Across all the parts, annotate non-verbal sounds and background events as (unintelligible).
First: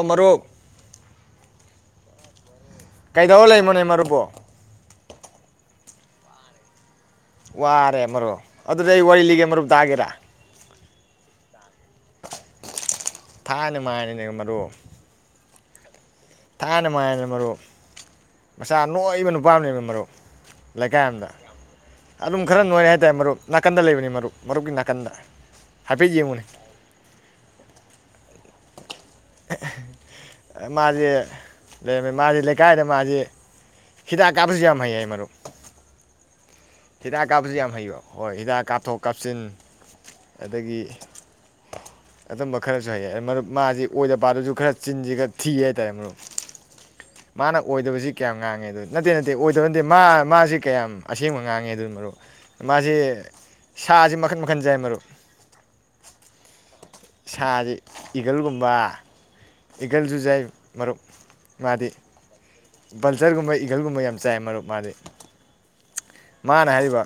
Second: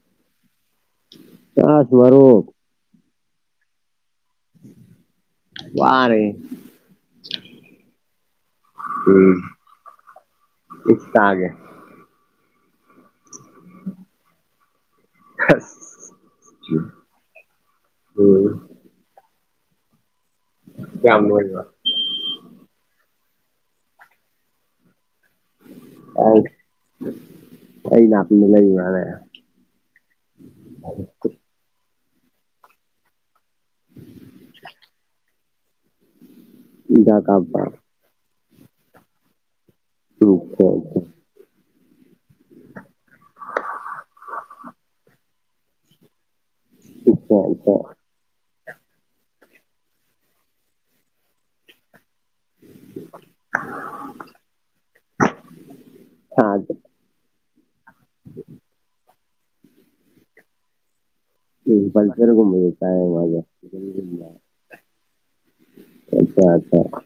ꯑꯃꯔꯨ ꯆꯥꯁ ꯃꯔꯔꯣ (unintelligible) ꯀꯩꯗꯧꯔ ꯂꯩꯃꯣꯅꯦ ꯃꯔꯨꯞꯕꯣ꯫ ꯋꯥꯔꯦ ꯋꯥꯔꯦ ꯃꯔꯨꯞ ꯑꯗꯨꯗꯤ ꯑꯩ ꯋꯥꯔꯤ ꯂꯤꯒꯦ ꯃꯔꯨꯞ ꯇꯥꯒꯦꯔ꯫ ꯏꯁ ꯇꯥꯒꯦ ꯊꯥꯏꯅꯦ ꯃꯥꯏꯅꯦꯅꯦ ꯃꯔꯨꯞ ꯈ (unintelligible) ꯊꯥꯏꯅ ꯃꯥꯏꯅ ꯃꯔꯨꯞ ꯃꯆꯥ ꯅꯣꯏꯕ ꯅꯨ (unintelligible) ꯃꯔꯨꯞ ꯂꯩꯀꯥꯏ ꯑꯃꯝꯗ ꯑꯗꯨꯝ ꯈꯔ ꯅꯣꯏꯔꯦ ꯇꯦ ꯃꯔꯨꯞ ꯅꯥꯀꯟꯗ ꯂꯩꯕꯅꯤ ꯃꯔꯨꯞ ꯃꯔꯨꯞꯀꯤ ꯅꯥꯀꯟꯗ ꯍꯥꯏꯐꯦꯠ ꯌꯦꯡꯉꯨꯅꯦ ꯑꯁ ꯑꯩꯅ ꯃ ꯂꯩ ꯌꯥꯔꯦ (unintelligible) ꯃꯥꯖꯦ ꯂꯩꯔꯝꯃꯦ ꯃꯥꯁꯤ ꯂꯩꯀꯥꯏꯗ ꯃꯥꯁꯤ ꯍꯤꯗꯥꯛ ꯀꯥꯞꯄꯁꯨ ꯌꯥꯝ ꯍꯩ ꯍꯥꯏ ꯃꯔꯨꯞ ꯍꯤꯗꯥꯛ ꯀꯥꯞꯁꯨ ꯌꯥꯝ ꯍꯥꯏꯕꯤꯕ ꯍꯣꯏ ꯍꯤꯗ ꯀꯥꯞꯊꯣꯛ ꯀꯥꯞꯁꯤꯟ ꯑꯗꯒꯤ ꯑꯗꯨꯝꯕ ꯈꯔꯁꯨ ꯍꯥꯏꯌꯦ ꯃꯔꯨꯞ ꯃꯥꯁꯤ ꯑꯣꯏꯗ ꯄꯥꯗꯨꯁꯨ ꯈꯔ ꯆꯤꯟꯁꯤ ꯈꯔ ꯊꯤ ꯍꯥꯏꯇꯥꯔꯦ ꯃꯔꯨꯞ ꯃꯥꯅ ꯑꯣꯏꯗꯕꯁꯤ ꯀꯌꯥꯝ ꯉꯥꯡꯉꯦ ꯑꯗꯨ ꯅꯠꯇꯦ ꯅꯠꯇꯦ ꯑꯣꯏꯗꯕ ꯅꯠꯇꯦ ꯃꯥ ꯃꯥꯁꯤ ꯀꯌꯥꯝ ꯑꯁꯦꯡꯕ ꯉꯥꯡꯉꯦ ꯑꯗꯨꯅ ꯃꯔꯣ ꯃꯥꯁꯤ ꯁꯥꯁꯤ ꯃꯈꯟ ꯃꯈꯟ ꯌꯥꯥꯏ ꯃꯔꯨꯞ ꯁꯥꯁꯦ ꯏꯒꯜꯒꯨꯝꯕ ꯏꯒꯜꯁꯨꯨꯖꯥꯏ ꯃꯔꯨꯞ ꯎ ꯄꯁꯔꯒꯨꯝ ꯄꯜꯆꯔꯒꯨꯝꯕ ꯏꯒꯜꯒꯨꯝꯕ ꯌꯥꯝ ꯆꯥꯏ ꯃꯔꯨꯞ ꯃꯥꯗꯤ꯫ ꯑꯆꯥ ꯃꯥꯅ ꯑꯆꯥ ꯍꯥꯏꯔꯤꯕ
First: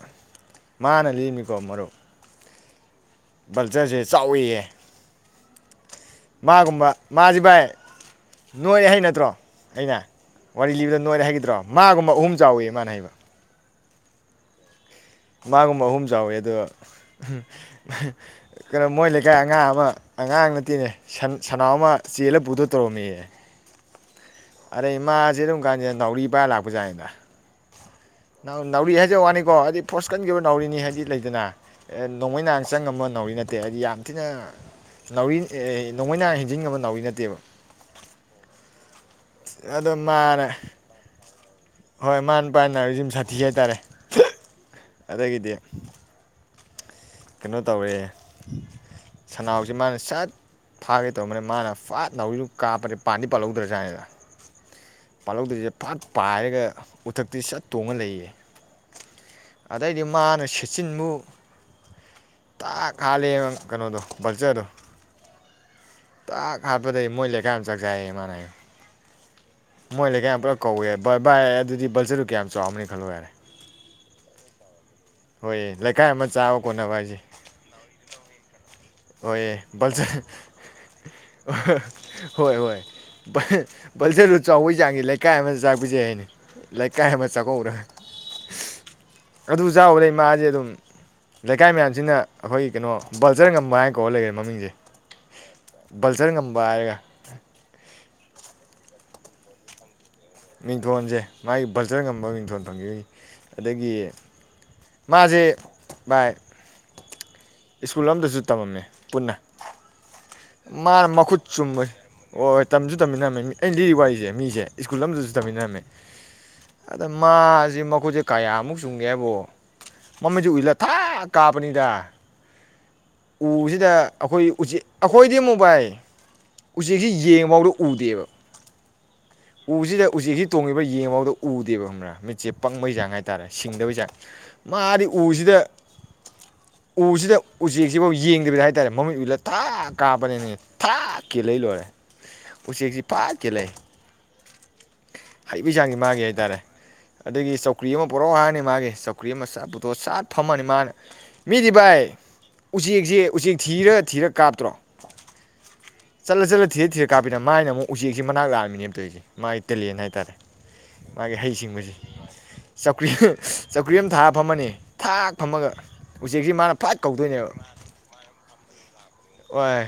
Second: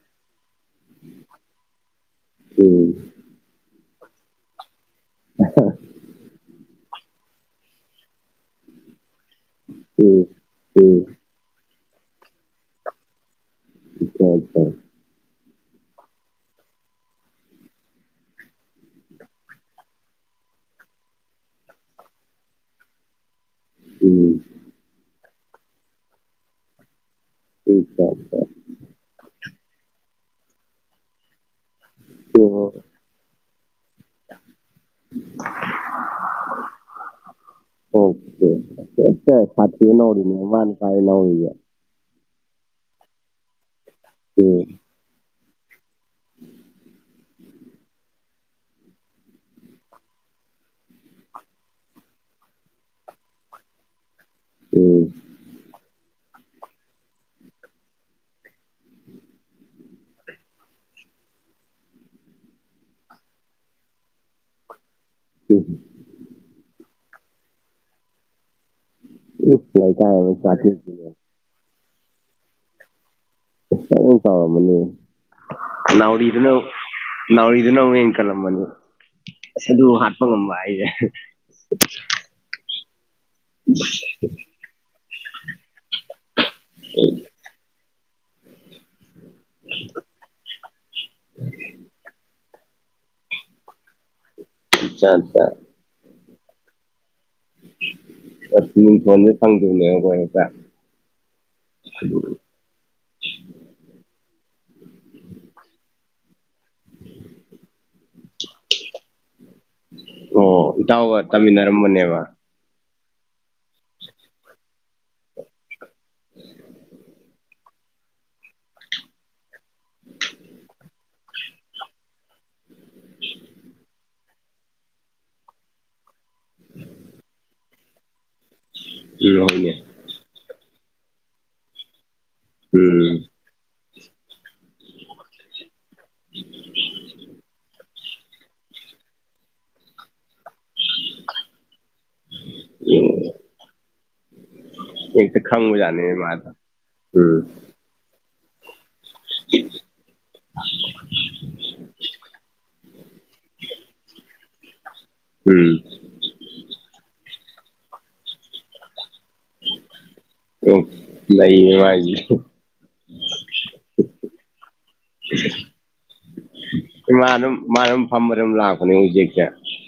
ꯃꯥꯅ ꯂꯤꯝꯅꯤꯀꯣ ꯃꯔꯨꯞ꯫ ꯎꯝ ꯕꯜꯆꯔꯁꯦ ꯆꯥꯎꯋꯤꯌꯦ ꯑ ꯍ ꯃꯥꯒꯨꯝꯕ ꯃꯥꯁꯤ ꯚꯥꯏ ꯅꯣꯏ ꯑꯍꯩ ꯅꯠꯇ꯭ꯔꯣ ꯑꯩꯅ ꯋꯥꯔꯤ ꯂꯤꯕꯗ ꯎꯝ ꯅꯣꯏꯔ ꯍꯥꯏꯒꯗ꯭ꯔꯣ ꯃꯥꯒꯨꯝꯕ ꯑꯍꯨꯝ ꯆꯥꯎꯋꯤ ꯃꯥꯅ ꯍꯥꯏꯕ ꯏꯄ ꯃꯥꯒꯨꯝꯕ ꯑꯍꯨꯝ ꯆꯥꯎꯋꯤ ꯑꯗꯣ ꯀꯩꯅꯣ ꯃꯣꯏ ꯂꯩꯀꯥꯏ ꯑꯉꯥꯡ ꯑꯃ ꯑꯉꯥꯡ ꯅꯠꯇꯦꯅꯦ ꯁꯅꯥꯎ ꯑꯃ ꯆꯦꯜꯂ ꯄꯨꯊ ꯇꯧꯔꯝꯃꯤꯌꯦ ꯎꯝ ꯑꯗꯩ ꯃꯥꯁꯦ ꯑꯗꯨꯝ ꯀꯥꯟꯁꯤꯗ ꯅꯥꯎꯔꯤ ꯅꯥꯢꯔ ꯂꯥꯛꯄꯖꯥꯏꯅꯤꯗ ꯑꯆꯥ ꯑꯆꯥ ꯅꯥꯎꯔꯤ ꯍꯥꯏꯖ ꯋꯥꯅꯤ ꯀꯣ ꯑꯩꯗꯤ ꯐꯣꯁ ꯀꯟꯈ꯭ꯔꯕ ꯅꯥꯎꯔꯤꯅꯤ ꯍꯥꯏꯗꯤ ꯂꯩꯗꯅ ꯑꯦ ꯅꯣꯡꯃꯩ ꯅꯍꯥꯟ ꯆꯪ ꯉꯝꯕꯋꯥꯟ ꯅꯧꯔꯤ ꯅꯠ ꯇ‌ꯦꯍꯔꯤꯌꯥ ꯌꯥꯝ ꯊꯤꯅ ꯅꯥꯎꯔꯤꯑ‌ꯦ ꯅꯣꯡꯃꯩꯩꯅ ꯍꯦꯟꯖꯤ ꯉꯝꯕ ꯅꯥꯎꯔꯤ ꯅꯠꯇꯦꯕ ꯁꯥꯠ ꯅꯧꯔꯤꯅꯦ ꯃꯥꯅꯤ ꯃꯥꯅ ꯄꯥꯢꯔꯤ ꯅꯧꯔꯤꯖꯦ ꯕꯥꯅ ꯍꯥꯏꯔꯤꯁꯤꯝ ꯁꯥꯊꯤ ꯍꯥꯏꯇꯥꯔꯦ ꯎꯝ ꯑꯩꯒꯤꯗꯤ ꯀꯩꯅꯣ ꯇꯧꯑ‌ꯦ ꯁꯅꯥꯎꯖꯦ ꯃꯥꯅ ꯁꯠ ꯐꯥꯒꯦ ꯇꯧꯔꯝꯕꯅꯦ ꯃꯥꯅ ꯐꯥꯠ ꯅꯧꯔꯤꯗꯨ ꯀꯥꯞꯄꯅꯤ ꯄꯥꯟꯗꯤ ꯄꯥꯜꯍꯧꯗ꯭ꯔꯖꯥꯠꯅꯤꯗ ꯎꯝ ꯄꯥꯜꯍꯧꯗ꯭ꯔꯤꯖ‌ꯦ ꯐꯠ ꯄꯥꯏꯔꯒ ꯎꯊꯛꯇꯩ ꯁꯠ ꯇꯣꯡꯉ ꯂꯩꯌꯦ ꯑꯗꯩꯗꯤ ꯃꯥꯅ ꯁꯠꯆꯤꯟꯕꯨ ꯇꯥꯛ ꯍꯥꯂꯦꯗ ꯀꯩꯅꯣꯗꯨ ꯕꯜꯆꯔꯗꯨ ꯎꯝ ꯇꯥꯛ ꯍꯥꯠꯄꯗꯩ ꯃꯣꯏ ꯂꯩꯀꯥꯏ ꯑꯃ ꯆꯥꯛ ꯆꯥꯏꯌꯦ ꯃꯥꯅ ꯍꯥꯢ ꯏꯁ ꯃꯣꯏ ꯂꯩꯀꯥꯏ ꯑꯃ ꯑꯝ ꯄꯨꯂꯞ ꯁꯥꯊꯤ ꯀꯧꯑ‌ꯦ ꯚ ꯚꯥꯏ ꯑꯗꯨꯗꯤ ꯕꯜꯔꯗꯨ ꯀꯌꯥꯝ ꯆꯥꯎꯔꯝꯅꯤ ꯈꯜꯂꯣ ꯌꯥꯔꯦ ꯐꯖꯟ ꯆꯥꯎꯔꯝ ꯃꯅꯤ ꯍꯣꯏ ꯂꯩꯀꯥꯏ ꯑꯃ ꯆꯥꯕ ꯈꯣꯠꯅꯕ ꯍꯥꯏꯁꯦ ꯀꯂꯝꯝꯕꯅꯤ ꯍꯣꯏꯌꯦ ꯕꯜꯁꯟ ꯑꯍ ꯍꯣꯏ ꯍꯣꯏ ꯕꯍꯦ ꯕꯜꯁꯦꯜꯂꯅ ꯆꯥꯎꯕꯩ ꯆꯥꯡꯖꯦ ꯂꯩꯀꯥꯏ ꯑꯃ ꯆꯥꯛꯄꯖꯩ ꯍꯥꯏꯅꯦ ꯂꯩꯀꯥꯏ ꯑꯃ ꯆꯥꯛꯀꯧꯔ ꯑꯗꯨ ꯆꯥꯎꯕꯗꯩ ꯃꯥꯁꯦ ꯑꯗꯨꯝ ꯂꯩꯀꯥꯏ ꯃꯌꯥꯝꯁꯤꯅ ꯑꯈꯣꯏꯒꯤ ꯀꯩꯅꯣ ꯕꯜꯖꯔ ꯉꯝꯕ ꯍꯥꯏ ꯀꯣꯂꯦ ꯃꯃꯤꯡꯖꯦ ꯆꯠꯇ ꯆꯔ ꯉꯝꯕ ꯍꯥꯏꯔꯒ ꯑꯁ ꯃꯤꯡꯇꯣꯟꯖꯦ ꯐꯪꯗꯦ (inaudible) ꯃꯤꯡꯊꯣꯟꯁꯦ ꯃꯥꯒꯤ ꯕꯜꯖꯔ ꯉꯝꯕ ꯃꯤꯡꯊꯣꯟ ꯐꯪꯒꯤꯕꯩ ꯑꯗꯒꯤ ꯃꯥꯖꯦ ꯚꯏ ꯁ꯭ꯀꯨꯜ ꯑꯝꯗꯁꯨ ꯇꯝꯃꯝꯃꯦ ꯄꯨꯟꯅ ꯑꯣ ꯃꯥꯅ ꯏꯇꯥꯎꯒ ꯇꯃꯤꯟꯅꯔꯝꯕꯅꯦꯕ ꯇꯝꯃꯤꯟꯅꯝꯃꯦꯃꯤ ꯑꯩ ꯂꯤꯔꯤ ꯋꯥꯔꯤꯁꯦ ꯃꯤꯁꯦ ꯁ꯭ꯀꯨꯜ ꯑꯃꯝꯗꯁꯨ ꯇꯝꯃꯤꯟꯅꯔꯝꯃꯦ ꯑꯗ ꯃꯥ ꯖꯤ ꯃꯈꯣꯠꯁꯦ ꯀꯌꯥꯃꯨꯛ ꯆꯨꯝꯒꯦ ꯍꯥꯏꯕꯨ ꯃꯃꯩꯁꯦ ꯎꯏꯆꯜꯂ ꯊꯥꯛ ꯀꯥꯞꯄꯅꯤꯗ ꯎꯁꯤꯗ ꯑꯩꯈꯣꯏ ꯎꯆꯦꯛ ꯑꯈꯣꯏꯗꯤ ꯃꯣꯕꯥꯏ ꯎꯆꯦꯛꯁꯦ ꯌꯦꯡꯐꯥꯎꯗ ꯎꯗꯦꯕ ꯎꯝ ꯍꯣꯏꯅꯦ ꯎꯁꯤꯗ ꯎꯆꯦꯛꯁꯤ ꯇꯣꯡꯉꯤꯕ ꯌꯦꯕꯥꯎꯗ ꯎꯗꯦꯕ ꯈꯪꯕꯔ ꯆꯦ ꯄꯪꯕꯩ ꯆꯥꯡ ꯎꯝ ꯍꯥꯏꯇꯥꯔꯦ ꯁꯤꯡꯗꯕꯩ ꯆꯥꯡ ꯃꯥꯗꯤ ꯎꯁꯤꯗ ꯎꯁꯤꯗ ꯎꯆꯦꯛ ꯁꯤꯐꯥꯎ ꯌꯦꯡꯗꯕꯤꯗ ꯍꯥꯏꯇꯥꯔꯦ ꯃꯃꯤꯠ ꯎꯏꯁꯜꯂ ꯇꯥꯛ ꯀꯥꯞꯄꯅꯦꯅꯤ ꯊꯥꯛ ꯀꯦꯜꯂꯛꯏ ꯂꯣꯏꯔꯦ ꯎꯆꯦꯛꯁꯤ ꯐꯥꯛ ꯀꯦꯂꯩ ꯍꯦꯛꯇ ꯍꯩꯕꯩ ꯆꯥꯡꯖꯦ ꯈꯪꯕꯖꯥꯠꯅꯦ ꯃꯥꯒꯤ ꯃꯥꯗꯣ ꯍꯥꯏꯇꯥꯔꯦ ꯎꯝ ꯑꯗꯒꯤ ꯆꯧꯀ꯭ꯔꯤ ꯑꯃ ꯄꯨꯔꯛꯑꯣ ꯍꯥꯟ ꯃꯥꯒꯦ ꯆꯧ ꯀꯨꯏ ꯑꯃ ꯁꯠ ꯄꯨꯊꯣꯛꯑ ꯆꯥꯠ ꯐꯝꯃꯅꯤ ꯃꯥꯅ ꯃꯤꯗꯤ ꯚꯥꯏ ꯎꯆꯦꯛꯁꯦ ꯎꯆꯦꯛ ꯊꯤꯔꯒ ꯊꯤꯔꯛ ꯀꯥꯞꯇ꯭ꯔꯣ ꯎꯝ ꯆꯂꯥ ꯆꯂꯥ ꯊꯤꯔ ꯊꯤꯔ ꯀꯥꯄꯤ ꯅ ꯃꯥꯏꯅ ꯑꯃꯨ ꯎꯆꯦꯛꯁꯦ ꯃꯅꯛ ꯂꯥꯛꯑꯝꯃꯤꯅꯦꯕ ꯇꯧꯁꯦ ꯃꯥꯏ ꯇꯦꯂꯦꯟ ꯍꯥꯏꯇꯥꯔꯦ ꯑꯣ ꯃꯥꯒꯤ ꯂꯩꯌꯦ ꯍꯩꯁꯤꯡꯕꯁꯦ ꯃꯥꯏꯁꯦ ꯆꯧꯀ꯭ꯔꯤ ꯆꯧꯀ꯭ꯔꯤ ꯑꯃ ꯊꯥꯔ ꯐꯝꯃꯅꯤ ꯊꯥꯛ ꯐꯝꯃꯒ ꯎꯆꯦꯛꯁꯤ ꯃꯥꯅ ꯐꯥꯛ ꯃꯥ ꯀꯧꯗꯣꯏꯅꯦꯕ ꯑꯗꯨꯝ ꯃꯥ ꯑꯗꯨꯝ ꯐꯝꯕ ꯑꯗꯨꯝ ꯂꯥꯛꯄꯅꯦ ꯍꯧꯖꯤꯛꯁꯦ ꯚꯥꯏ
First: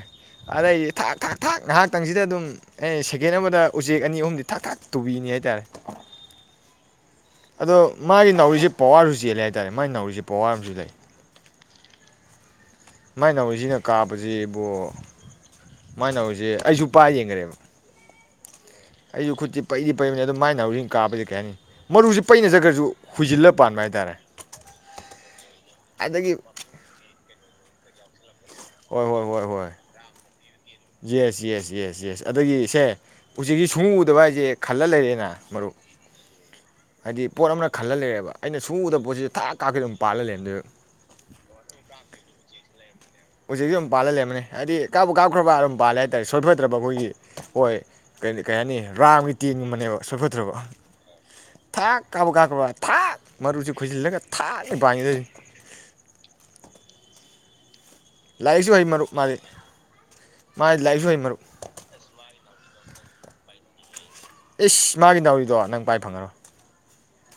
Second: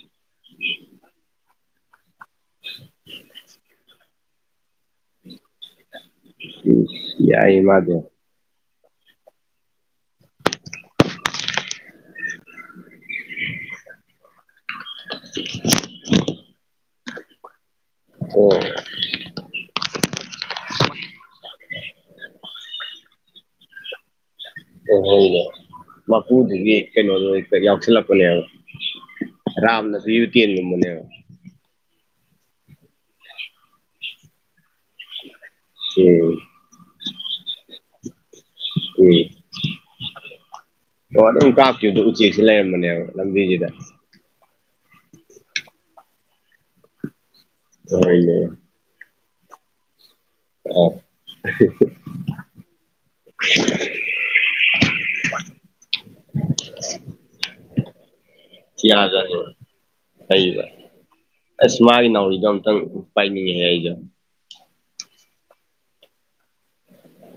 ꯑꯗꯩꯗꯤ ꯊꯥꯛ ꯊꯥꯛ ꯊꯥꯛ ꯉꯥꯍꯥꯛꯇꯪꯁꯤꯗ ꯑꯗꯨꯝ ꯎꯝ ꯑꯩ ꯁꯦꯀꯦꯟ ꯑꯃꯗ ꯎꯆꯦꯛ ꯑꯅꯤ ꯑꯍꯨꯝꯗꯤ ꯊꯥꯛ ꯊꯥꯛ ꯇꯨꯕꯤꯅꯤ ꯍꯥꯏꯇꯥꯔꯦ꯫ ꯎꯝ, ꯌꯥꯏ ꯑꯗꯣ ꯃꯥꯗꯣ꯫ ꯃꯥꯒꯤ ꯅꯥꯎꯔꯤꯁꯦ ꯄꯋꯥꯔꯁꯨ ꯆꯦꯜꯂꯦ ꯍꯥꯏꯇꯥꯔꯦ, ꯃꯥꯥꯏ ꯅꯥꯎꯔꯤꯁꯦ ꯄꯋꯥꯔ ꯑꯃꯁꯨ ꯂꯩ꯫ ꯃꯥꯏꯅꯧꯔꯤꯁꯤꯅ ꯀꯥꯞꯕꯁꯤ ꯏꯕꯣ, ꯃꯥꯏ ꯅꯥꯎꯔꯤꯁꯦ ꯑꯩꯁꯨ ꯄꯥꯏ ꯌꯦꯡꯈꯔꯦꯕ꯫ ꯑꯣ ꯑꯩꯁꯨ ꯈꯨꯠꯇꯤ ꯄꯩꯗꯤ ꯄꯩꯕꯅꯤ ꯑꯗꯨꯝ ꯃꯥꯏ ꯅꯥꯎꯔꯤꯅ ꯀꯥꯕꯕꯁꯤ ꯀꯩ ꯍꯥꯏꯅꯤ ꯃꯔꯨꯁꯤ ꯄꯩ ꯆꯠꯈ꯭ꯔꯁꯨ ꯍꯨꯏꯖꯤꯜꯂ ꯄꯥꯟꯕ ꯍꯥꯏꯇꯥꯔꯦ꯫ ꯑꯣ ꯍꯣꯏꯅꯦ ꯑꯗꯒꯤ ꯃꯄꯨꯗꯨꯒꯤ ꯀꯩꯅꯣ ꯀꯌꯥm ꯁꯤꯜꯂꯛꯄ ꯌꯥꯢꯅꯦ꯫ ꯍꯣꯏ, ꯍꯣꯏ, ꯍꯣꯏ, ꯍꯣꯏ꯫ ꯇꯦꯟꯒꯨꯝꯕꯅꯦꯕ ꯌꯦꯁ, ꯌꯦꯁ, ꯌꯦꯁ, ꯌꯦꯁ꯫ ꯑꯗꯒꯤ ꯁꯦ ꯎꯆꯦꯛꯁꯤ ꯁꯨꯡꯎ ꯎꯗꯕ ꯍꯥꯏꯁꯦ ꯈꯜꯂ ꯂꯩꯔꯦꯅ ꯃꯔꯨꯞ ꯎꯝ꯫ ꯍꯥꯏꯗꯤ ꯄꯣꯠ ꯑꯃꯅ ꯈꯜꯍꯜ ꯂꯩꯔꯦꯕ꯫ ꯑꯩꯅ ꯁꯨꯡꯎ ꯎꯗꯕ ꯎꯝ, ꯄꯣꯠꯁꯤꯗ ꯊꯥꯛ ꯀꯥꯞꯈꯩ ꯑꯗꯨꯝ ꯄꯥꯜꯂ ꯂꯩꯔꯝꯗꯣꯏꯕ ꯑꯗꯨꯝ ꯀꯥꯞꯈꯤꯕꯗ ꯎꯆꯦꯛꯁꯦ ꯂꯩꯔꯝꯕꯅꯦꯕ꯫ ꯂꯝꯕꯤꯁꯤꯗ ꯍꯧꯖꯤꯛꯁꯨ ꯑꯗꯨꯝ ꯄꯥꯜꯍ ꯂꯩꯔꯝꯃꯅꯤ꯫ ꯍꯥꯏꯗꯤ ꯀꯥꯞꯄꯨ ꯀꯥꯞꯈ꯭ꯔꯕ ꯑꯗꯨꯝ ꯄꯥꯂꯦ ꯍꯥꯏꯇꯥꯔꯦ ꯁꯣꯏꯐꯗ꯭ꯔꯕ ꯑꯩꯈꯣꯏꯒꯤ ꯍꯣꯏ ꯀ ꯍꯣꯏꯅꯦ ꯀꯩ ꯍꯥꯏꯅꯤ ꯔꯥꯝꯒꯤ ꯇꯦꯟ ꯒꯨꯝꯕꯅꯦꯕ ꯁꯣꯏꯐꯠꯇ꯭ꯔꯕ ꯑꯥ ꯊꯥꯛ ꯀꯥꯞꯄꯨ ꯀꯥꯞꯈꯔꯕ ꯊꯥꯛ ꯃꯔꯨꯁꯤ ꯈꯣꯏꯁꯤꯜꯂꯒ ꯊꯥꯛꯅꯦ ꯄꯥꯟꯒꯤꯗꯣꯏꯁꯦ꯫ ꯊꯤꯌꯥꯗꯅꯤꯕ ꯍꯩꯕ ꯃꯥꯗꯤ ꯂꯥꯏꯔꯤꯛꯁꯨ ꯍꯩ ꯃꯔꯨꯞ ꯑꯁ ꯃꯥꯒꯤ ꯅꯥꯎꯔꯤꯗꯣ ꯑꯝꯇꯪ ꯄꯥꯏꯅꯤꯡ ꯉꯥꯛꯑꯦ ꯑꯩꯁꯨ ꯏꯁ ꯃꯥꯒꯤ ꯅꯥꯎꯔꯤꯗꯣ ꯅꯪ ꯄꯥꯏ ꯐꯪꯉꯔꯣꯏ꯫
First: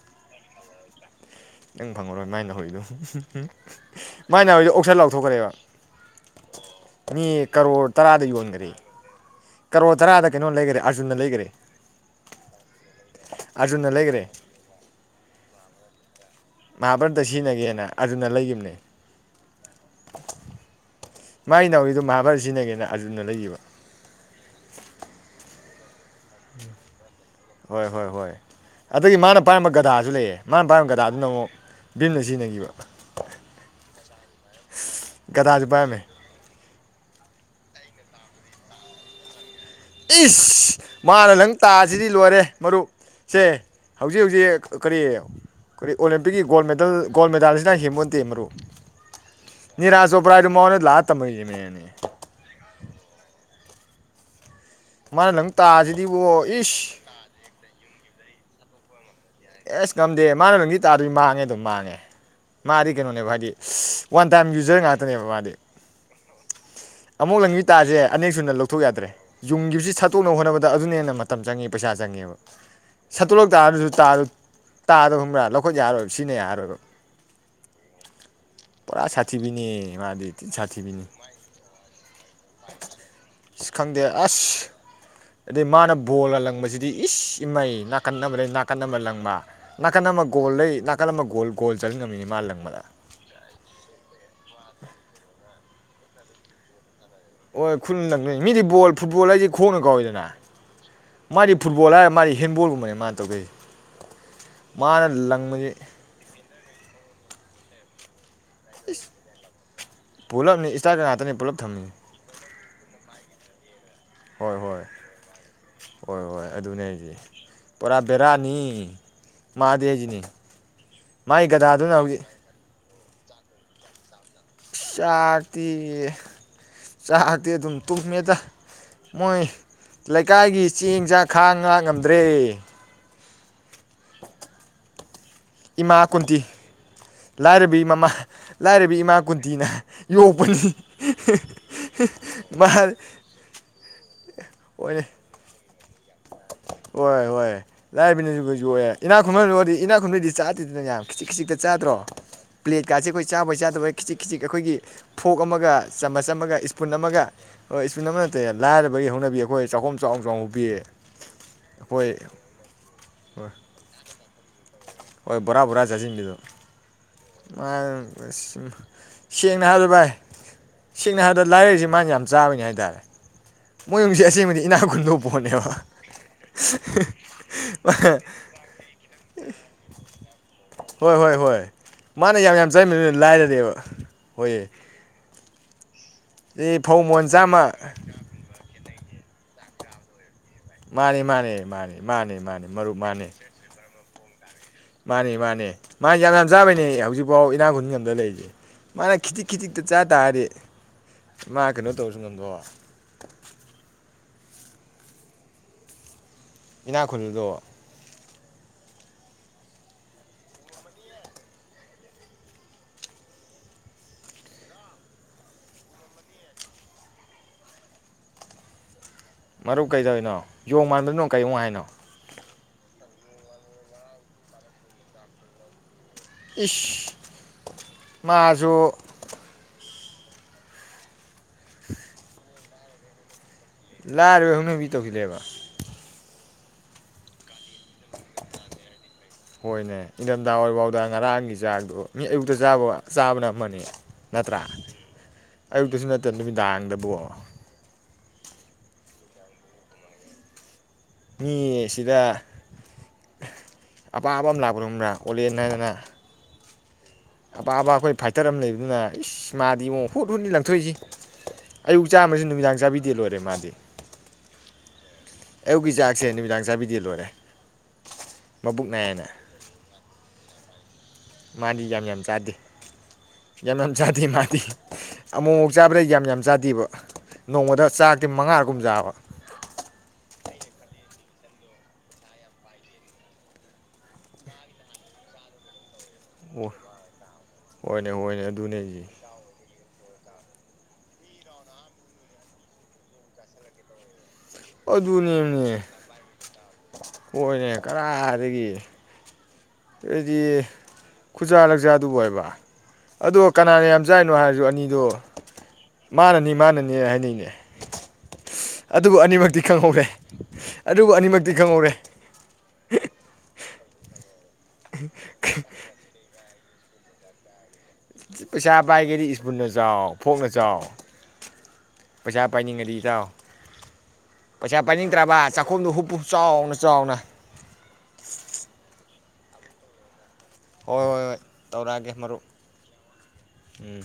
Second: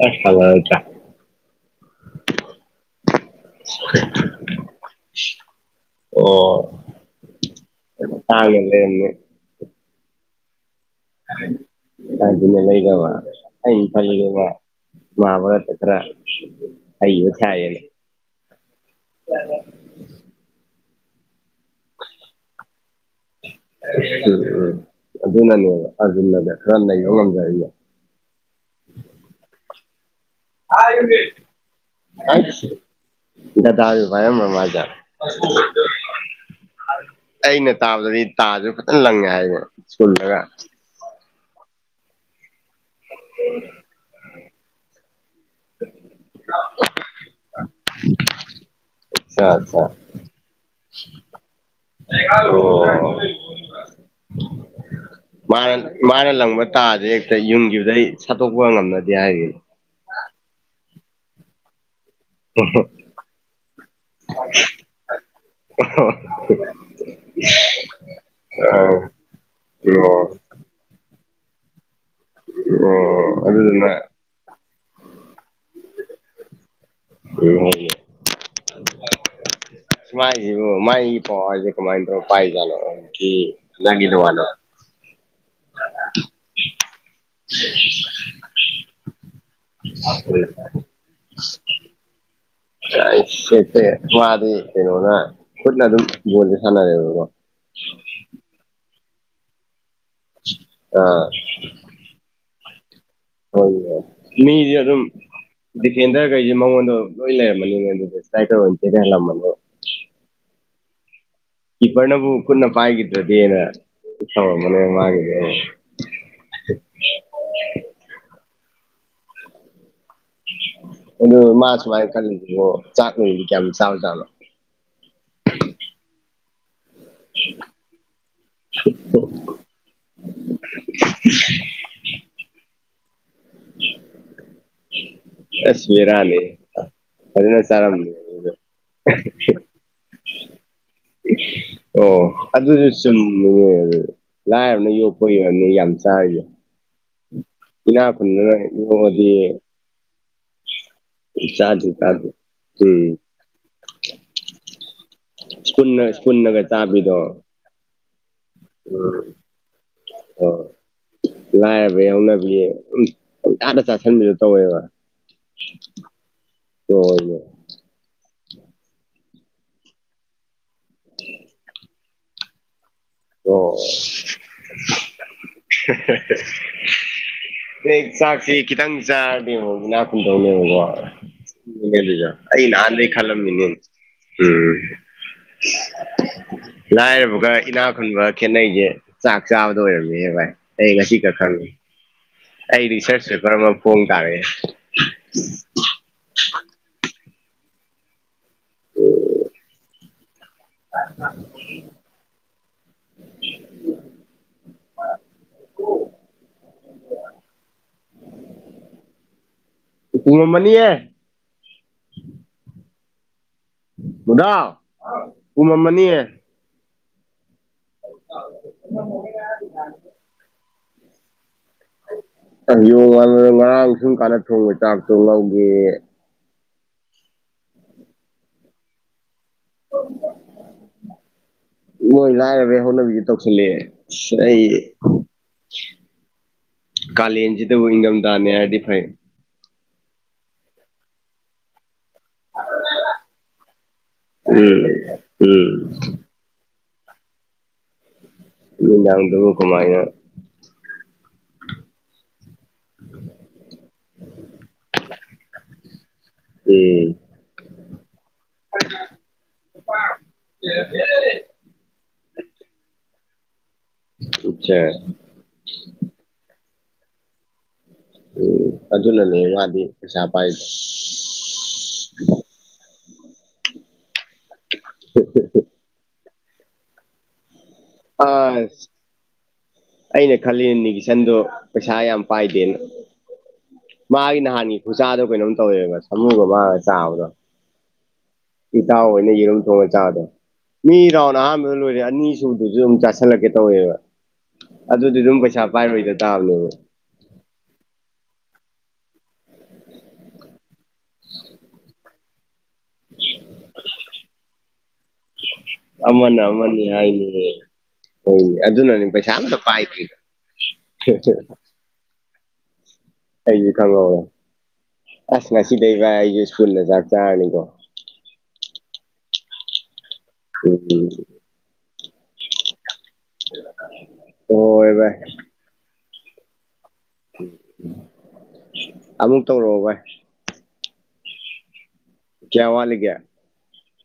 ꯑꯁ ꯐꯪꯍꯧꯗꯔꯦ꯫ ꯅꯪ ꯐꯪꯉꯔꯣꯏ ꯃꯥꯏ ꯅꯥꯎꯔꯤꯗꯣ ꯃꯥꯏ ꯅꯥꯎꯔꯤꯗꯣ ꯑꯣꯛꯁꯟ ꯂꯥꯎꯊꯣꯛꯈ꯭ꯔꯦꯕ ꯑꯣ ꯃꯤ ꯀꯔꯣꯔ ꯇꯔꯥꯗ ꯇꯥꯡꯅ ꯌꯣꯟꯈꯔꯦ꯫ ꯀꯔꯣ ꯇꯔꯥꯗ ꯀꯩꯅꯣ ꯂꯩꯈꯔꯦ ꯑꯥꯔꯖꯨꯟꯅ ꯂꯩꯈꯔꯦ ꯑꯖꯨꯟꯅ ꯂꯩꯈꯔꯕ ꯑꯩ ꯑꯥꯔꯖꯨꯟꯅ ꯂꯩꯈꯔꯦ ꯈꯜꯂꯤꯕ ꯃꯥꯍꯥ ꯚꯔꯥꯠꯇ ꯈꯔ ꯃꯍꯥꯚꯥꯔꯠꯇ ꯍꯩꯕ ꯁꯥꯏꯌꯦꯅ ꯁꯤꯖꯤꯟꯅꯒꯦꯅ ꯑꯔꯖꯨꯟꯅ ꯂꯩꯈꯤꯕꯅꯦ ꯃꯥꯏ ꯅꯥꯎꯔꯤꯗꯨꯣ ꯃꯍꯥꯚꯔꯥꯠꯇ ꯁꯤꯖꯤꯟꯅꯒꯦꯅ ꯑꯔꯖꯨꯟꯅ ꯂꯩꯒꯤꯕ ꯑꯗꯨꯅꯅꯦ ꯍꯣꯏ ꯍꯣꯏ ꯍꯣꯏ ꯑꯗꯨꯗꯒꯤ ꯃꯥꯅ ꯄꯥꯏꯔꯝꯕ ꯒꯗꯥꯁꯤ ꯂꯩꯌꯦ ꯃꯥꯅ ꯄꯥꯏꯔꯝꯕ ꯒꯗꯥꯗꯨꯅ ꯑꯩꯁ ꯑꯃꯨꯛ ꯚꯤꯝꯅ ꯁꯤꯖꯤꯟꯅꯈꯤꯕ ꯍꯥꯏꯔꯝꯕꯥ ꯃꯜꯂꯤꯗꯥ ꯒꯗꯥꯁꯨ ꯄꯥꯏꯔꯝꯃꯦ ꯑꯩꯅ ꯇꯥꯕꯗꯗꯤ ꯇꯥꯁꯨ ꯐꯖꯅꯥ ꯂꯪꯉꯦ ꯍꯥꯏꯌꯦ ꯏꯁ ꯃꯥꯥꯅꯥ ꯅꯪ ꯇꯥꯁꯤꯗꯤ ꯂꯣꯏꯔꯦ ꯃꯔꯨꯞ ꯁꯦ ꯍꯧꯖꯤꯛ ꯍꯧꯖꯤꯛ ꯀꯔꯤ ꯑꯩꯈ ꯑꯣꯂꯦꯝꯄꯤꯛꯀꯤ ꯒꯣꯜ ꯃꯦꯗꯥꯜ ꯑꯁꯤ ꯍꯦꯟꯄꯣꯟꯇꯦ ꯃꯔꯨꯞ ꯑꯠꯆꯥ ꯑꯠꯆꯥ ꯅꯤꯔꯥꯥꯁ ꯆꯣꯕ꯭ꯔꯥ ꯑꯗꯨ ꯃꯥꯉꯟꯗꯥ ꯂꯥꯛ ꯇꯃꯃꯦ ꯌꯥꯅꯤ ꯑꯣ (inaudible) ꯃꯥꯅ ꯃꯥꯅ ꯇꯥꯁꯤꯗꯤꯕꯣ ꯂꯪꯕ ꯏꯁ ꯇꯥꯖꯦ ꯍꯦꯛꯇ ꯌꯨꯝꯈꯤꯕꯗ ꯁꯠꯇꯛꯄꯥ ꯉꯝꯅꯥꯗ ꯑꯦꯁ ꯉꯝꯗꯦ ꯃꯥꯅ ꯂꯪꯒꯤ ꯇꯥꯗꯨꯗꯤ ꯃꯥꯡꯉꯦ ꯑꯗꯨꯝ ꯃꯥꯡꯉꯦ ꯃꯥꯗꯤ ꯀꯩꯅꯣꯅꯦꯕ ꯍꯥꯏꯗꯤ ꯋꯥꯟ ꯇꯥꯏꯝ ꯌꯨꯖꯔ ꯉꯥꯛꯇꯅꯦꯕ ꯃꯥꯗꯤ ꯑꯃꯨꯛ ꯂꯪꯕꯤ ꯇꯥꯥꯁꯦ ꯑꯅꯦꯛꯁꯨꯨꯅ ꯂꯧꯊꯣꯛ ꯌꯥꯗ꯭ꯔꯦ ꯑꯥ ꯌꯨꯝꯒꯤꯈꯤꯕꯕꯁꯤ ꯁꯥꯠꯇꯣꯛꯅꯕ ꯑꯣ ꯍꯣꯠꯅꯕꯗ ꯑꯗꯨꯅ ꯍꯦꯟꯅ ꯃꯥꯇꯝ ꯆꯪꯉꯤ ꯄꯩꯁ ꯆꯪꯉꯦꯕ ꯁꯠꯇꯣꯛꯂ ꯑꯣ ꯇꯥꯔꯅꯁꯨ ꯑꯗꯨꯗꯨꯅ ꯇꯥ ꯇꯥꯗꯕ ꯈꯨꯝꯕ꯭ꯔꯥ ꯂꯧꯈꯠ ꯌꯥꯔꯣꯏꯕ ꯁꯤꯅ ꯌꯥꯔꯣꯏꯕ ꯄꯨꯔꯥ ꯁꯥꯊꯤꯕꯤꯅꯤ (unintelligible) ꯃꯥꯗꯤ ꯊꯤ ꯃꯥꯏꯖꯤꯕꯨ ꯁꯥꯊꯤꯕꯤꯅꯤ ꯃꯥꯥꯏ ꯄꯋꯥꯔꯁꯦ ꯀꯃꯥꯏ ꯇꯧꯔ ꯄꯥꯔꯤ ꯑꯁ ꯈꯪꯗꯦ ꯖꯥꯠꯅꯣ (unintelligible) ꯑꯁ ꯑꯗꯩ ꯃꯥꯅ ꯕꯣꯜ ꯂꯪꯕꯁꯤꯗꯤ ꯏꯁ ꯏꯃꯩ ꯅꯥꯀꯟ ꯑꯃꯗꯩꯩ ꯅꯥꯀꯟ ꯑꯃ ꯂꯪꯕ ꯅꯥꯀꯟ ꯑꯃ ꯒꯣꯜ ꯂꯩ ꯅꯥꯀꯟ ꯑꯃ ꯒꯣꯜ ꯒꯣꯜ ꯆꯜ (unintelligible) ꯁꯦ (unintelligible) ꯃꯥꯗꯤ ꯀꯩꯅꯣꯅ ꯈꯨꯠꯅ ꯑꯗꯨꯝ ꯌꯣꯜꯕ ꯁꯥꯟꯅꯔꯦꯕ ꯑꯣꯏ ꯈꯨꯠꯅ ꯂꯪꯗꯣꯏꯅꯦ ꯃꯤꯗꯤ ꯕꯣꯜ ꯐꯨꯠꯕꯣꯜ ꯍꯥꯏꯁꯤ ꯈꯣꯡꯅ ꯀꯥꯎꯏꯗ ꯑꯥ ꯃꯥꯗꯤ ꯐꯨꯠꯕꯣꯜ ꯍꯥꯏꯔ ꯃꯥꯗꯤ ꯍꯦꯟꯕꯣꯜ (unintelligible) (unintelligible) ꯃꯤꯗꯤ ꯑꯗꯨꯝ ꯂꯪꯕꯁꯤ ꯗꯤꯒꯦꯟꯗ꯭ꯔꯈꯩꯁꯦ ꯃꯉꯣꯟꯗꯣ ꯂꯣꯏ ꯂꯩꯔꯝꯃꯅꯤꯉꯦ ꯑꯗꯨꯗꯗꯤ (unintelligible) (unintelligible) ꯀꯤꯄꯔꯅꯕꯨ ꯈꯨꯟꯅ ꯄꯥꯏꯈꯔꯤꯗꯔꯗꯤꯅ ꯍꯣꯏ ꯍꯣꯏ ꯍꯣꯏ ꯍꯣꯏ ꯑꯗꯨꯅꯦ ꯍꯥꯏꯁꯦ ꯄꯨꯔꯥ ꯕꯦꯔꯥꯅꯤ꯫ ꯃꯥꯗꯦꯅꯤ ꯑꯗꯨ ꯃꯥ ꯁꯨꯃꯥꯏ ꯀꯜꯂꯤꯁꯤꯕꯨ ꯆꯥꯛꯅꯤꯗꯤ ꯀꯌꯥꯝ ꯆꯥꯕ ꯖꯥꯠꯅꯣ ꯆꯥꯛꯇꯤ ꯆꯥꯛꯇꯤ ꯑꯗꯨꯝ ꯇꯨꯝꯃꯦꯗ ꯃꯣꯏ ꯂꯩꯀꯥꯏꯒꯤ ꯆꯦꯡ ꯆꯥꯛ ꯈꯥꯡ ꯉꯥꯛ ꯉꯝꯗ꯭ꯔꯦ꯫ (inaudible) (inaudible) ꯑꯁ ꯏꯃꯥ ꯀꯨꯟꯇꯤ ꯕꯦꯔꯥꯅꯤ ꯍꯦ ꯂꯥꯏꯔꯕꯤ ꯃꯃꯥ ꯂꯥꯏꯔꯕꯤ ꯏꯃꯥ ꯀꯨꯟꯇꯤꯅ ꯌꯣꯛꯄꯅꯤ ꯑꯣ ꯃꯥ ꯑꯗꯨꯁꯨ ꯆꯨꯝꯃꯤꯅꯦ ꯂꯥꯏꯔꯕꯅ ꯍꯣꯏꯅꯦ ꯌꯣꯛꯄꯒꯤ ꯑꯣꯏꯔꯝꯅꯤ ꯌꯥꯝ ꯆꯥꯔꯤꯁꯦ ꯍꯣꯏ ꯍꯣꯏ ꯏꯅꯥꯛ ꯂꯥꯏꯔꯕꯅ ꯈꯨꯟꯕꯅ ꯌꯣꯛꯄꯩꯁꯨ ꯑꯣꯏꯔꯦ ꯏꯅꯥꯛ ꯌꯣꯛꯑꯗꯤ ꯈꯨꯟꯕꯅ ꯌꯣꯛꯑꯗꯤ ꯢꯅꯥ ꯈꯨꯟꯕꯩ ꯆꯥ ꯇꯤꯟꯗꯅ ꯌꯥꯝꯕ ꯈꯤꯖꯤꯛ ꯈꯤꯖꯤꯛꯇ ꯆꯥꯗꯦ ꯆꯥꯗ꯭ꯔꯣ ꯆꯥꯗꯦ ꯎꯝ ꯄ꯭ꯂꯦꯠꯀꯥꯁꯦ ꯑꯩꯈꯣꯏ ꯆꯥꯕꯩ ꯆꯥꯗꯕꯩ ꯈꯤꯖꯤꯛ ꯈꯤꯖꯤꯛ ꯑꯩꯈꯣꯏꯒꯤ ꯐꯣꯛ ꯑꯃꯒ ꯏꯁꯄꯨꯟꯅ ꯆꯥꯃꯁ ꯑꯃꯒ ꯏꯁꯄꯨꯟꯅꯒ ꯏꯁꯄꯨꯟ ꯆꯥꯕꯤꯗꯣ ꯑꯃꯒ ꯍꯣꯏ (unintelligible) ꯑꯦ ꯂꯥꯏꯔꯕꯒꯤ ꯎꯝ ꯍꯧꯅꯕꯤ ꯑꯩꯈꯣꯏ ꯆꯥꯛꯈꯨꯝ ꯆꯥꯎ ꯆꯥꯎꯅ ꯑꯣ ꯍꯨꯞꯄꯤ꯫ ꯂꯥꯏꯔꯕꯩ ꯍꯧꯅꯕꯤ ꯑꯗꯨꯝ ꯄꯪꯆꯥꯗ ꯆꯥ ꯁꯟꯕꯤꯗꯨ ꯇꯧꯔꯦ ꯍꯥꯏꯕ꯫ ꯍꯣꯏ ꯕꯣꯔꯥ ꯕꯣꯔꯥ ꯆꯥꯁꯤꯟꯕꯤꯗꯣ ꯑꯣ ꯃꯥ ꯁꯦꯡꯅ ꯍꯥꯏꯔꯕꯗ ꯚꯥꯏ ꯁꯦꯡꯅ ꯍꯥꯏꯗ ꯂꯥꯏꯔꯩꯁꯤ ꯃꯥꯌꯥꯝ ꯆꯥꯕꯩꯅꯤ ꯍꯥꯏꯇꯔꯦ ꯑꯣ ꯄꯣꯠꯅꯦꯕ ꯍꯦꯛ ꯆꯥꯛꯁꯤ ꯈꯤꯇꯪ ꯆꯥꯔꯗꯤ ꯑꯃꯨꯛ ꯏꯅꯥꯛ ꯈꯨꯟꯗꯧꯅꯦ ꯍꯣꯏ ꯍꯣꯏ ꯍꯣꯏ ꯃꯥꯅ (unintelligible) ꯌꯥꯝ ꯑꯩ ꯌꯥꯝ ꯅꯥꯟꯗꯩꯩ ꯆꯥꯏꯃꯤꯗꯨꯅ ꯈꯟꯂꯝꯃꯤꯅꯤ ꯂꯥꯏꯔꯔꯦꯕ ꯎꯝ (inaudible) ꯑꯦ ꯐꯧ ꯃꯣꯟ ꯂꯥꯏꯔꯕꯒ ꯆꯥꯝꯃ ꯏꯅꯥꯛ ꯈꯨꯟꯕ ꯈꯦꯠꯅꯩꯁꯦ ꯆꯥꯛ ꯆꯥꯕꯗ ꯑꯣꯏꯔꯝꯃꯤꯍꯦ ꯚꯥꯏ꯫ ꯑꯩ ꯉꯁꯤ ꯃꯟꯅꯤ ꯈꯛ ꯃꯟꯅꯤ ꯈꯪꯉꯦ ꯃꯟꯅꯤ ꯃꯟꯅꯤ ꯃꯟꯅꯤ ꯑꯩ ꯔꯤꯁꯥꯔ꯭ꯁ ꯄꯦꯄꯔ ꯑꯃ ꯐꯣꯡ ꯇꯥꯔꯦ꯫ ꯃꯟꯅꯦ ꯃꯟꯅꯦ ꯃꯟꯅꯦ ꯌꯥꯝ ꯌꯥꯝ ꯆꯥꯕꯩꯅꯦ ꯍꯧꯖꯤꯛ ꯕꯎ ꯏꯅꯥꯛꯈꯨꯟ ꯉꯝꯗ ꯂꯩꯁꯦ꯫ ꯃꯥꯟ ꯈꯦꯇ ꯈꯦꯇ ꯆꯥ ꯇꯥꯔꯦ ꯃꯥ ꯀꯩꯅꯣ ꯇꯧꯁꯥꯅꯨ ꯏꯅꯥꯛꯈꯨꯜꯕꯥꯗꯣ ꯄꯨꯝꯃꯝꯃꯅꯤꯌꯦ ꯗꯥ ꯄꯨꯝꯃꯝꯃꯅꯤꯌꯦ ꯃꯔꯨꯞ ꯀꯩꯗꯧꯅꯣ ꯌꯣꯡ ꯃꯥꯟꯗꯅꯣ ꯀꯩ ꯑꯃꯣꯛ ꯍꯥꯏꯅꯣ ꯌꯣꯡ ꯉꯥꯔꯥꯡ ꯉꯔꯥꯡ ꯁꯨꯝ ꯀꯥꯟꯗ ꯊꯣꯡꯕ ꯆꯥꯛꯇꯣ ꯂꯧꯒꯦ ꯏ ꯃꯥꯖꯣ ꯃꯣꯏ ꯂꯥꯏꯔꯥꯕꯩ ꯍꯧꯅꯥꯕꯤ ꯂꯥꯏꯔꯕ ꯑꯩ ꯍꯧꯅꯕꯤ ꯇꯧꯁꯤꯜꯂꯦꯕ ꯀꯥꯂꯦꯟꯁꯤꯗꯕꯨ ꯏꯪꯊꯝꯊꯥꯅꯦ ꯍꯥꯏꯔꯗꯤ ꯐꯩ ꯍꯣꯏꯅꯦ ꯏꯟꯊꯝꯊꯥ ꯑꯣꯏꯣꯏꯐꯥꯎꯗ ꯉꯔꯥꯡꯒꯤ ꯆꯥꯛꯗꯣ ꯃꯤ ꯑꯌꯨꯛꯇ ꯆꯥꯕ ꯆꯥꯕꯅꯦꯕ ꯃꯅꯤ ꯅꯠꯇ꯭ꯔꯥ ꯎꯝ ꯎꯝ ꯑꯌꯨꯛꯇꯁꯨ ꯅꯠꯇꯦ ꯅꯨꯃꯤꯗꯥꯡꯗ ꯕꯣ ꯅꯨꯃꯤꯗꯥꯡꯒꯤꯗꯨꯕꯨ ꯀꯃꯥꯏꯅ ꯃꯤ ꯁꯤꯗ ꯑꯄꯥꯕ ꯑꯃ ꯂꯥꯛꯄꯔꯝꯕ꯭ꯔꯥ ꯑꯣꯜꯂꯦ ꯍꯥꯏꯅꯥꯗꯅ ꯎꯝ ꯑꯄꯥ ꯑꯕ ꯑꯩꯈꯣꯏ ꯐꯥꯏꯇꯔ ꯑꯃ ꯂꯩꯕꯅꯤꯅ ꯏꯁ ꯃꯥꯗꯤ ꯏꯡꯉꯣ ꯍꯨꯠ ꯍꯨꯠꯅꯤ ꯂꯪꯊꯣꯛꯏꯁꯤ ꯑꯌꯨꯛ ꯆꯥꯝꯃꯁꯨ ꯅꯨꯃꯤꯗꯥꯡ ꯆꯥꯕꯤꯗꯦ ꯂꯣꯏꯔꯦ ꯔꯤꯃꯥꯗꯤ ꯑꯠꯆꯥ ꯑꯌꯨꯛꯀꯔ ꯆꯥꯛꯁꯦ ꯅꯨꯃꯤꯗꯥꯡ ꯆꯥꯕꯤ (unintelligible) ꯂꯣꯏꯔꯦ ꯎ ꯃꯕꯨꯛ ꯑꯗꯨꯖꯅ ꯅꯥꯏꯌꯦꯅ ꯂꯩ ꯌꯥꯗꯤ ꯄꯩꯁꯥ ꯐꯥꯏꯁꯦ ꯃꯥꯗꯤ ꯌꯥꯝ ꯌꯥꯝ ꯆꯥꯗꯦ ꯌꯥꯝ ꯌꯥꯝ ꯆꯥꯗꯦ ꯃꯥꯗꯤ ꯑꯃꯨꯛꯐꯥꯎꯛ ꯆꯥꯕ꯭ꯔꯥ ꯌꯥꯝ ꯌꯥꯝ ꯌꯥꯥꯗꯤꯕ ꯅꯣꯡꯃꯗ ꯆꯥꯛꯇꯤ ꯃꯉꯥꯒꯨꯝꯖꯥꯕ ꯈꯜꯂꯤꯅꯤꯒꯤꯁꯟꯗꯣ ꯄꯩꯁꯥ ꯌꯥꯝ ꯄꯥꯏꯗꯦꯅ ꯃꯥꯒꯤ ꯅꯍꯥꯟꯒꯤ ꯈꯨꯆꯥꯥꯗꯣ ꯀꯩꯅꯣꯝ ꯇꯧꯋꯦꯕ ꯃꯥꯁ ꯑꯃꯨꯒ ꯑꯣ ꯃꯥꯒ ꯆꯥꯕꯗꯣ ꯍꯣꯏꯅꯦ ꯍꯣꯏꯅꯦ ꯏꯇꯥꯎ ꯑꯗꯨꯅꯦ ꯑꯣꯏꯅ ꯌꯦꯔꯨꯝ ꯊꯣꯡꯉ ꯗ ꯃꯤꯔꯥꯎꯅ ꯁ ꯑꯗꯨꯁꯨ ꯑꯗꯨꯝ ꯆꯥꯁꯤꯜꯂꯛꯀꯦ ꯇꯧꯋꯦꯕ ꯑꯗꯨꯗꯤ ꯑꯗꯨꯝ ꯄꯩꯁꯥ ꯄꯥꯏꯔꯣꯏꯗ ꯇꯥꯕꯅꯦꯕ ꯍꯣꯢꯅꯦ ꯀꯗꯥꯥꯏꯗꯒꯤ ꯑꯗꯨꯗꯤ ꯈꯨꯖꯥ ꯂꯛꯆꯥꯥꯗꯨꯕꯨ ꯑꯣꯏꯕ ꯑꯗꯣ ꯀꯅꯥꯅ ꯌꯥꯝ ꯆꯥꯏꯅꯣ ꯍꯥꯏꯔꯁꯨ ꯑꯅꯤꯗꯣ ꯑꯃꯅ ꯃꯥꯅꯅꯤ ꯑꯃꯅꯤ ꯃꯥꯅꯅꯤ ꯍꯥꯏꯅꯤꯌ‌ꯦ ꯍꯥꯏꯅꯩꯅꯦ ꯑꯗꯨꯅꯅꯤ ꯑꯗꯨꯕꯨ ꯄꯩꯁꯥ ꯑꯃꯇ ꯑꯅꯤꯃꯛꯇꯤ ꯈꯪꯍꯧꯔꯦ ꯄꯥꯏꯗ꯭ꯔꯤꯗꯎ ꯑꯗꯨꯕꯨ ꯑꯅꯤꯃꯛꯇꯤ ꯈꯪꯍꯧꯔꯦ (unintelligible) ꯑꯩꯗꯤ ꯈꯪꯉꯧꯔ‌ꯦ ꯑꯁ ꯉꯁꯤꯗꯩ ꯕꯥꯢ ꯑꯩꯁꯨ (unintelligible) ꯆꯥꯛ ꯆꯥꯔꯅꯤꯀꯣ ꯄꯩꯁꯥ ꯄꯥꯏꯒꯦꯗꯤ ꯏꯁꯄꯨꯟꯗ ꯆꯥꯎ ꯐꯣꯛꯅ ꯆꯥꯎ ꯎꯝ ꯄꯩꯁꯥ ꯄꯥꯏꯅꯤꯡꯉꯗꯤ ꯏꯇꯥꯎ ꯍꯣꯍꯣꯏ ꯕꯥꯏ꯫ ꯆꯥꯎꯅꯥ ꯆꯥꯎꯅ ꯑꯃꯨꯛ ꯇꯧꯔꯛꯑꯣ ꯚꯏ ꯍꯣꯏ ꯍꯣꯏ ꯍꯣꯏ ꯇꯧꯔꯛꯑꯒꯦ ꯃꯔꯨꯞ ꯀꯌꯥ ꯋꯥꯠꯂꯤꯒꯦ ꯎꯝ